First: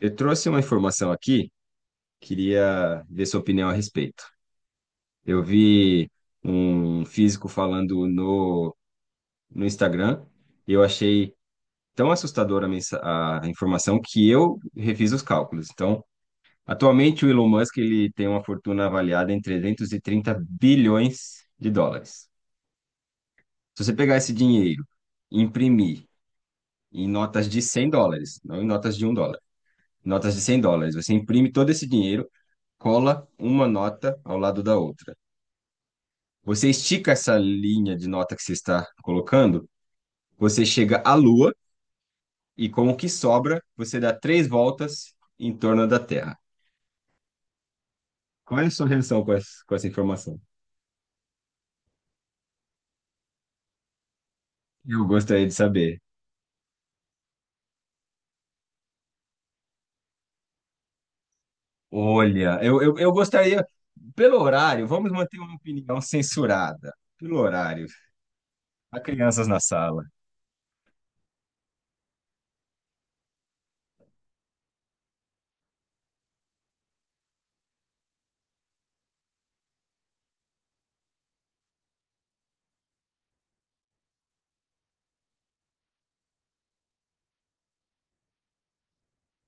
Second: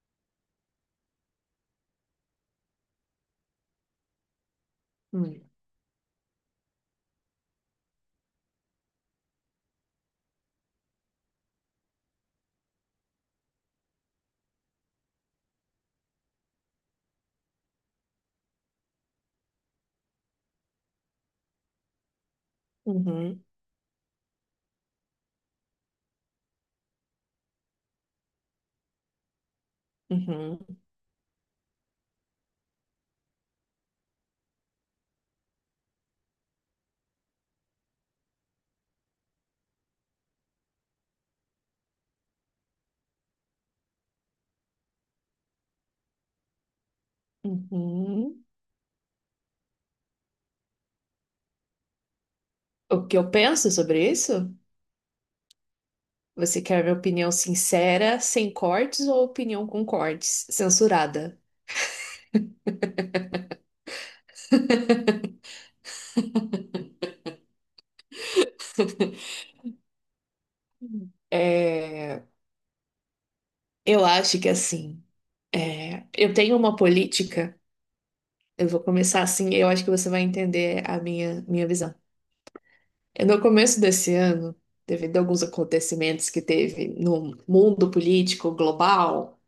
Eu trouxe uma informação aqui, queria ver sua opinião a respeito. Hum. Eu vi um físico falando no Instagram, e eu achei tão assustadora a informação que eu refiz os cálculos. Então, atualmente o Elon Musk ele tem uma fortuna avaliada em 330 bilhões de dólares. Uhum, Se você pegar esse dinheiro e imprimir em notas de 100 dólares, não em notas de 1 dólar, notas de 100 uhum, dólares. Você imprime todo esse dinheiro, cola uma nota ao lado da outra. Você estica essa linha de nota que você está colocando, você chega à Lua e com o que sobra, você dá 3 voltas em torno da Terra. uhum. Qual é a sua reação com com essa informação? O que eu penso sobre isso? Eu gostaria de saber. Você quer minha opinião sincera, sem cortes, ou opinião com cortes, censurada? Olha, eu gostaria, pelo horário, vamos manter uma opinião censurada. Pelo horário, há crianças na sala. Hum. É, eu acho que assim, é, eu tenho uma política, eu vou começar assim, eu acho que você vai entender a minha visão. É, no começo desse ano, devido a alguns acontecimentos que teve no mundo político global,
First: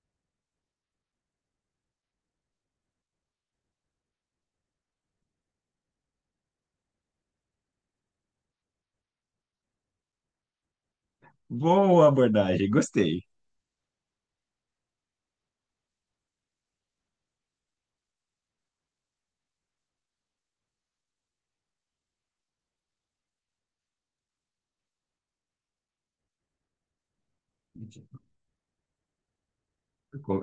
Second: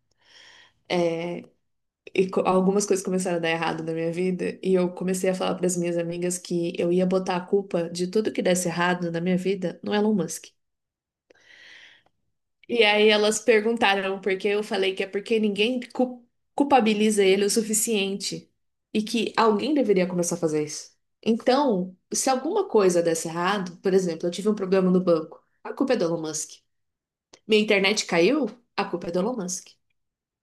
e algumas coisas começaram a dar errado na minha vida, e eu comecei a falar para as minhas amigas que eu ia botar a culpa de tudo que desse errado na minha vida no Elon Musk. Boa abordagem, E aí gostei. elas perguntaram por que eu falei que é porque ninguém culpabiliza ele o suficiente e que alguém deveria começar a fazer isso. Então, se alguma coisa desse errado, por exemplo, eu tive um problema no banco, a culpa é do Elon Musk. Minha internet caiu, a culpa é do Elon Musk.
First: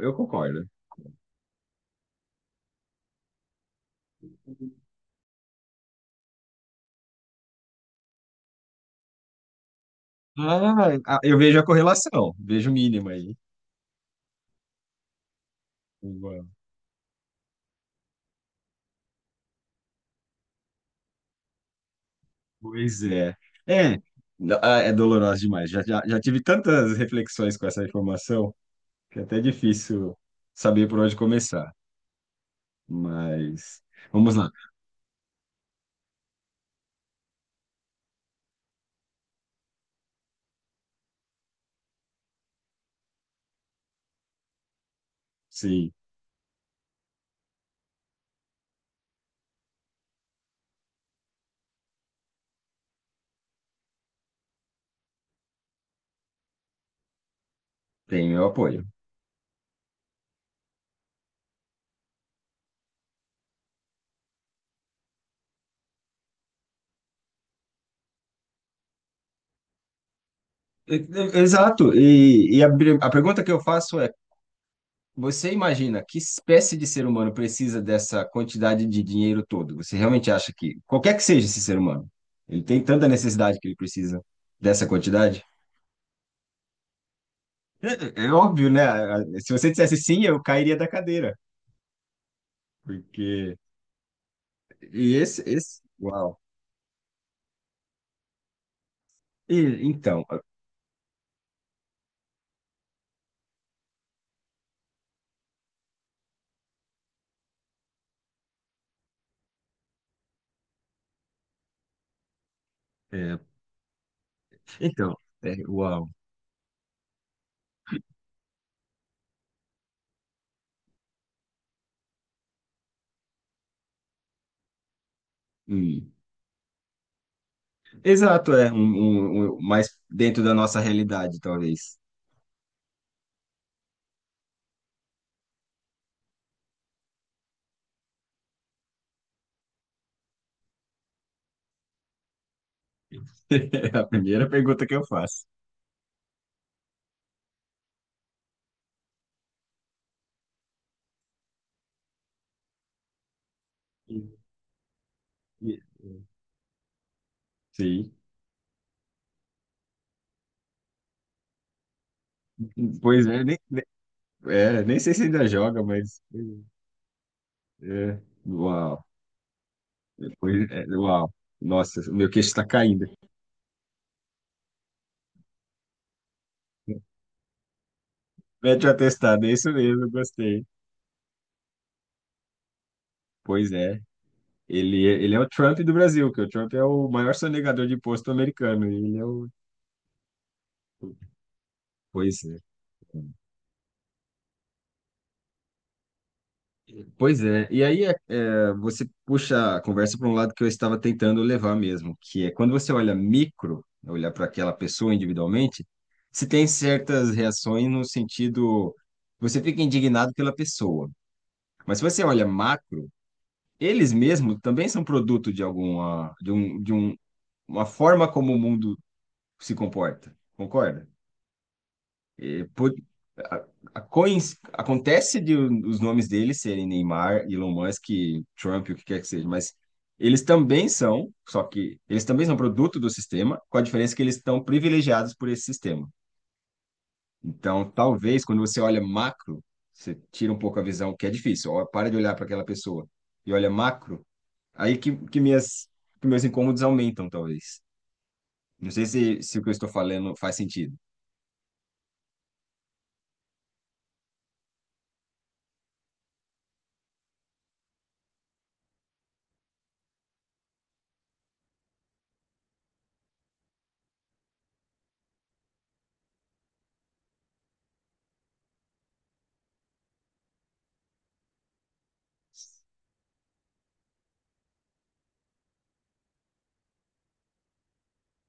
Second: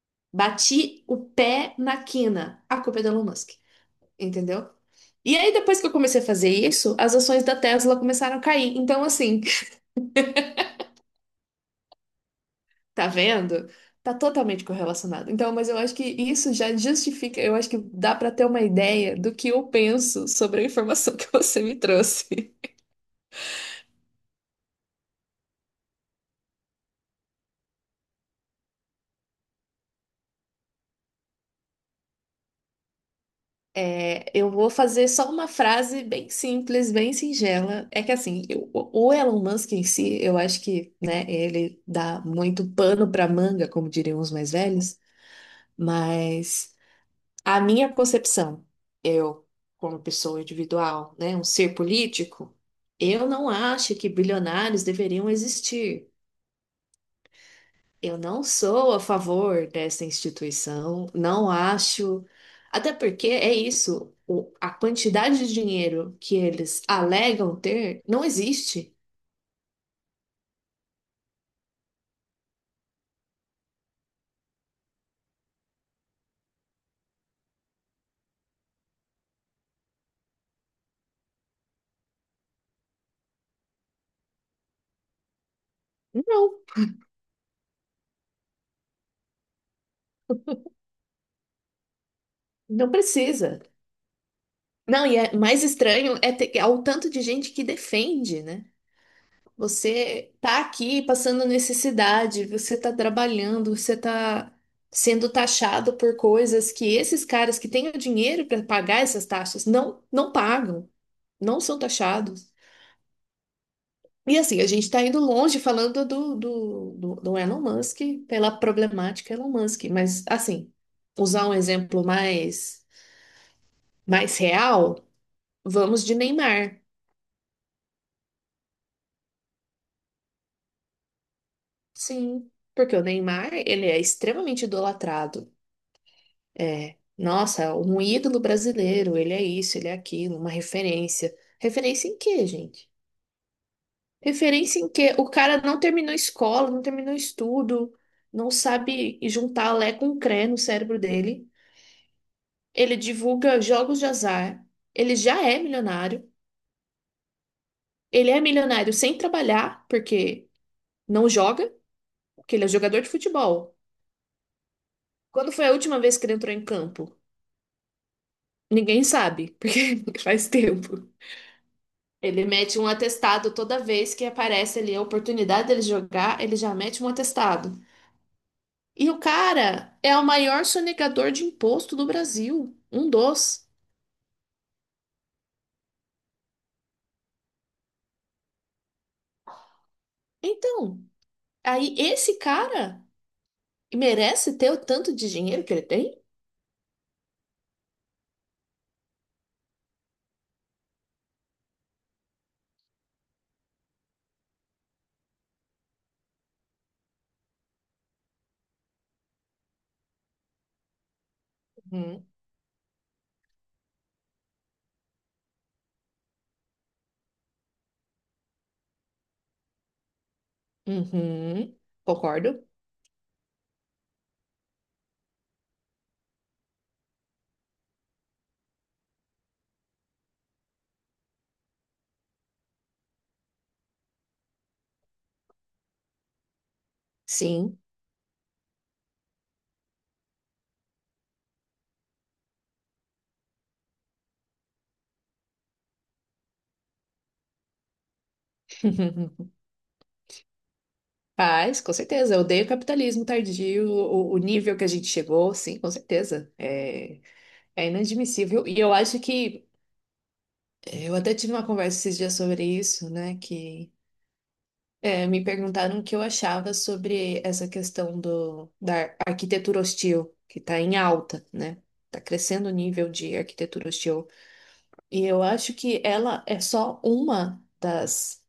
Eu concordo. Bati o pé na quina, a culpa é do Elon Musk. Entendeu? E aí, depois que eu comecei a fazer isso, as ações da Tesla começaram a cair. Então, assim, Eu vejo a correlação, vejo o tá mínimo aí. vendo? Tá totalmente correlacionado. Então, mas eu acho que Boa. isso já justifica, eu acho que dá pra ter uma ideia do que eu penso sobre a informação que você me trouxe. Pois é. É, é doloroso demais. Já tive tantas reflexões com essa informação que é até difícil saber por onde começar. Mas É, vamos lá. eu vou fazer só uma frase bem simples, bem singela. É que assim, o Elon Musk em si, eu acho que, né, ele dá muito pano pra manga, como diriam os mais velhos, Sim, mas. A minha concepção, eu, como pessoa individual, né, um ser político, eu não acho que bilionários deveriam existir. Eu tem não meu apoio. sou a favor dessa instituição, não acho. Até porque é isso, o- a quantidade de dinheiro que eles alegam ter não existe. Exato. A pergunta que eu faço é: você imagina que espécie de ser humano precisa dessa quantidade de dinheiro todo? Você realmente acha que, qualquer que seja esse ser humano, ele tem tanta necessidade que ele precisa dessa quantidade? Não, É, é óbvio, né? Se você dissesse sim, eu cairia da cadeira, não porque precisa. Não, e é mais estranho é uau. ter, é o tanto de gente que defende, né? E, então, Você tá aqui passando necessidade, você tá trabalhando, você tá sendo taxado por coisas que esses caras que têm o dinheiro para pagar essas taxas não pagam, não são taxados. é, E assim, a gente está então, indo longe falando uau. do Elon Musk pela problemática Elon Musk, mas assim, usar um exemplo mais real, vamos Hum. de Neymar. Exato, é mais dentro da nossa realidade, talvez. Sim, porque o Neymar, ele é extremamente idolatrado. É, nossa, um ídolo brasileiro, ele é isso, ele é aquilo, uma referência. Referência em quê, gente? É a primeira Referência pergunta em que eu quê? O faço. cara não terminou escola, não terminou estudo, não sabe juntar Lé com Cré no cérebro dele. Ele divulga jogos de E- azar, ele já é e- milionário, Sim. ele é milionário sem trabalhar, porque não joga, porque ele é jogador de Pois é, futebol. Nem sei se ainda Quando foi a joga, última vez mas. que ele entrou em campo? É, uau. Ninguém sabe, porque faz Pois é, tempo. uau. Nossa, meu Ele queixo está mete um caindo. atestado toda vez que aparece ali a oportunidade dele jogar, ele já mete um atestado. Mete o E o atestado, é isso cara mesmo, é o gostei. maior sonegador de imposto do Brasil, um dos. Pois é. Ele é o Trump do Brasil, que o Trump é o maior sonegador de imposto americano. E Ele é o. Então, aí Pois esse é. cara merece ter o tanto de dinheiro que ele tem? Pois é, e aí você puxa a conversa para um lado que eu estava tentando levar mesmo, que é quando você olha micro, olhar para aquela pessoa individualmente, se tem certas reações no sentido, você fica indignado pela pessoa. Mas se você Uhum. olha macro, eles mesmos também são produto de alguma, de um, uma forma como o mundo se comporta, concorda? Uhum. É, Concordo. Por- a- acontece de os nomes deles serem Neymar, Elon Musk, Trump, o que quer que seja, mas eles também são produto do sistema, com a diferença que eles estão privilegiados por esse sistema. Sim. Então, talvez, quando você olha macro, você tira um pouco a visão, que é difícil, ó, para de olhar para aquela pessoa e olha macro, aí que meus incômodos aumentam, talvez. Não sei se o que eu estou falando faz sentido. Faz, com certeza. Eu odeio o capitalismo tardio, o nível que a gente chegou, sim, com certeza. É, é inadmissível. E eu acho que eu até tive uma conversa esses dias sobre isso, né? Que é, me perguntaram o que eu achava sobre essa questão do, da arquitetura hostil, que está em alta, né? Está crescendo o nível de arquitetura hostil. E eu acho que ela é só uma das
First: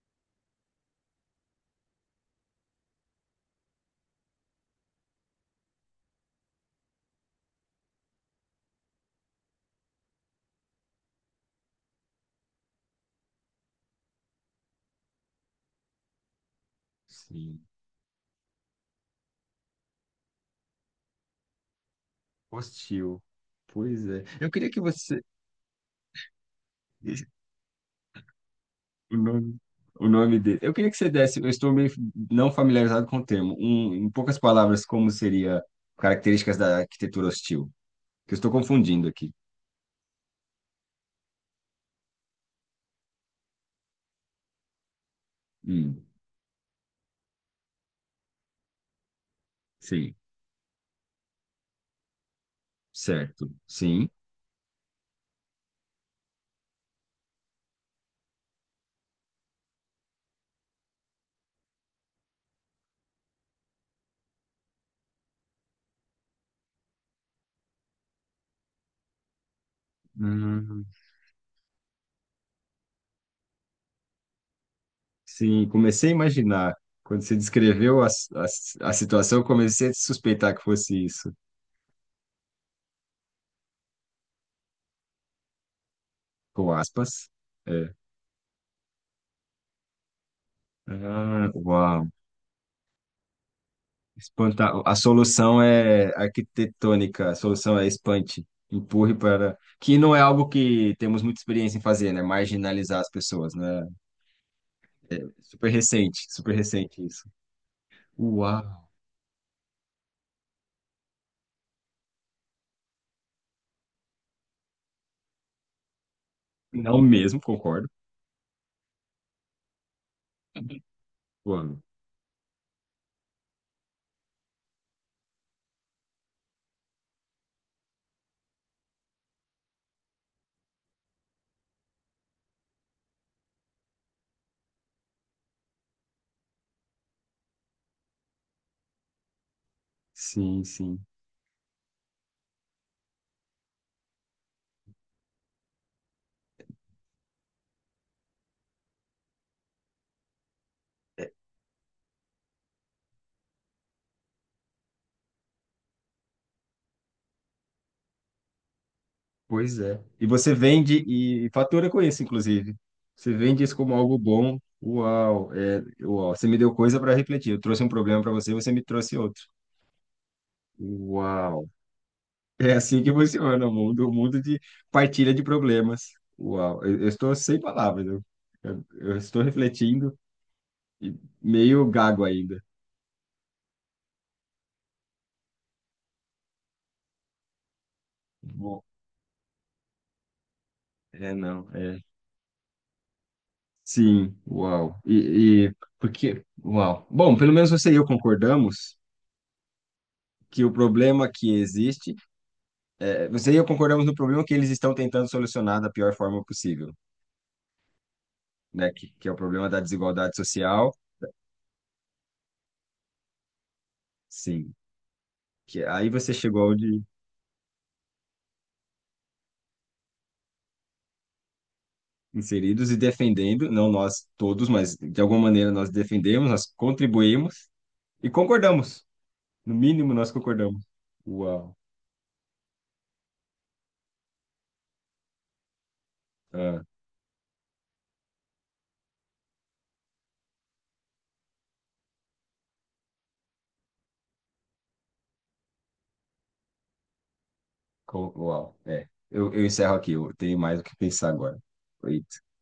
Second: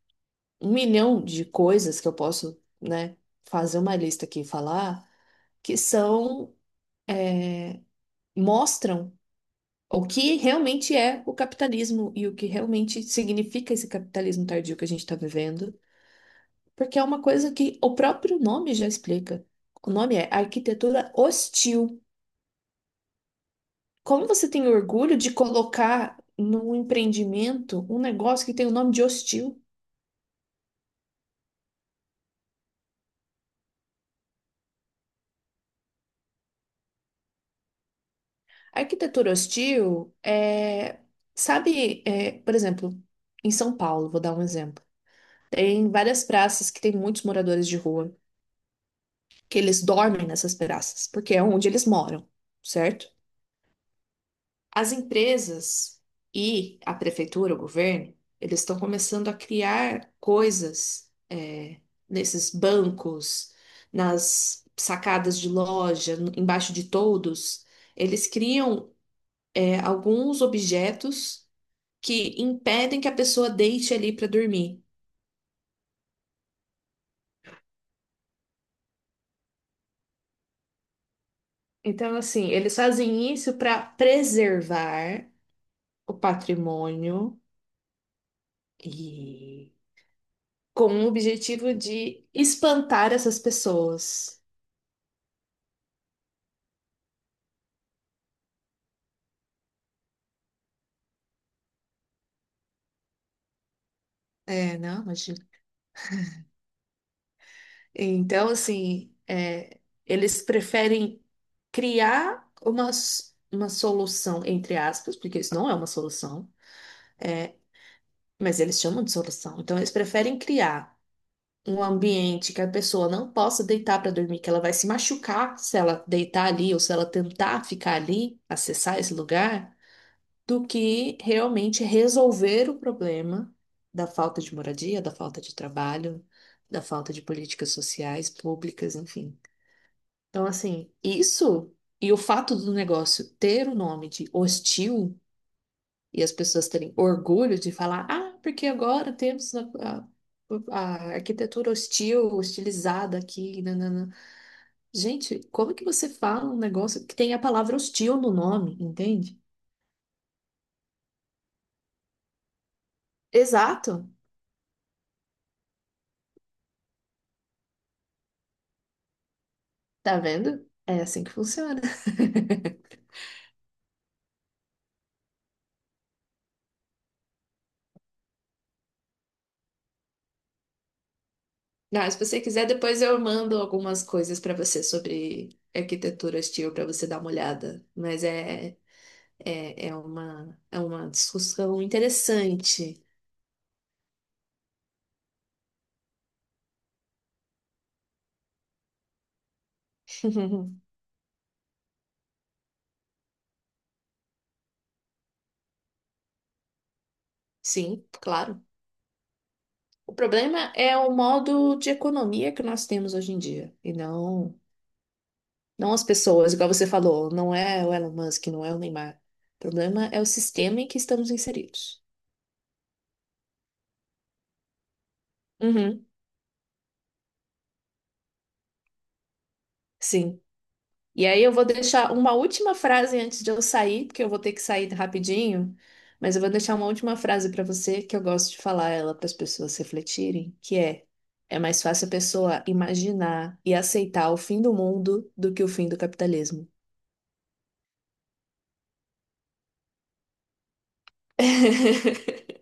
1 milhão de coisas que eu posso, né, fazer uma lista aqui e falar, que são, mostram o que realmente é o capitalismo e o que realmente significa esse capitalismo tardio que a gente está vivendo. Porque é uma coisa Sim. que o próprio nome já explica. O nome é arquitetura hostil. Hostil. Pois é. Como você Eu tem queria que orgulho você. de colocar num empreendimento um negócio que tem o nome de O nome, hostil? o nome dele. Eu queria que você desse. Eu estou meio não familiarizado com o termo. Um, em poucas palavras, como seria características da arquitetura hostil? Que eu estou confundindo Arquitetura aqui. hostil é. Sabe, é, por exemplo, em São Paulo, vou dar um exemplo. Tem Hum, várias praças que tem muitos moradores de rua, que eles sim. dormem nessas praças, porque é onde eles moram, certo? Certo. Sim. As empresas e a prefeitura, o governo, eles estão começando a criar coisas é, nesses bancos, nas sacadas de loja, embaixo de toldos. Eles criam é, alguns Hum, objetos que impedem que a pessoa deite ali para dormir. sim. Comecei a imaginar. Quando você descreveu a situação, eu comecei a suspeitar que fosse isso. Então, assim, eles fazem isso para preservar o Com aspas. patrimônio É. e com o Ah, objetivo uau. de espantar essas pessoas. Espantar. A solução é arquitetônica, a solução é espante, empurre para. Que não é algo que temos muita experiência em fazer, né? Marginalizar as pessoas, né? É, não, imagina. Super recente isso. Então, Uau! assim, é, eles preferem criar uma solução, entre aspas, porque isso não é uma solução, Não mesmo, é, concordo. mas eles chamam de solução. Então, eles preferem criar Uau. um ambiente que a pessoa não possa deitar para dormir, que ela vai se machucar se ela deitar ali ou se ela tentar ficar ali, acessar esse lugar do que realmente resolver o problema da falta de moradia, da falta de trabalho, da falta de políticas sociais, públicas, enfim. Então, Sim, assim, sim. isso e o fato do negócio ter o nome de hostil e as pessoas terem orgulho de falar, ah, porque agora temos a- a É, arquitetura hostil, hostilizada aqui, nanana. Gente, como é que você fala um negócio que tem a palavra hostil no nome, entende? pois é. E você vende e fatura com isso, inclusive. Você vende isso como Exato. algo bom. Uau. Você me deu coisa para refletir. Eu trouxe um problema para você, você me trouxe outro. Tá vendo? É assim que Uau. funciona. É assim que funciona o mundo de partilha de problemas. Uau, eu estou sem palavras. Eu- eu estou refletindo e meio Não, se gago você ainda. quiser, depois eu mando algumas coisas pra você sobre arquitetura hostil pra você dar uma olhada. Mas é, Bom, é, é uma, é uma é não, discussão é. interessante. Sim, uau. Uau. Bom, pelo menos você e eu concordamos que o problema que existe, é, você e eu concordamos no problema que eles estão tentando solucionar da pior forma possível, Sim, claro. né? Que é o problema da O desigualdade problema social. é o modo de economia que nós temos hoje em dia, e não, Sim. Que não as aí você pessoas, igual chegou você onde falou, não é o Elon Musk, não é o Neymar. O problema é o sistema em que estamos inseridos. inseridos e defendendo, não nós todos, mas de alguma maneira nós Uhum, defendemos, nós contribuímos e concordamos. No mínimo, nós sim. concordamos. E aí eu vou Uau. deixar uma última frase antes de eu sair, porque eu vou ter que sair rapidinho, mas eu vou deixar Ah, uma última frase para você que eu gosto de falar ela para as pessoas refletirem, que é mais fácil a pessoa imaginar e aceitar o fim do mundo do que o fim do capitalismo. Uau. É. Eu encerro aqui, eu tenho mais o que pensar agora. Foi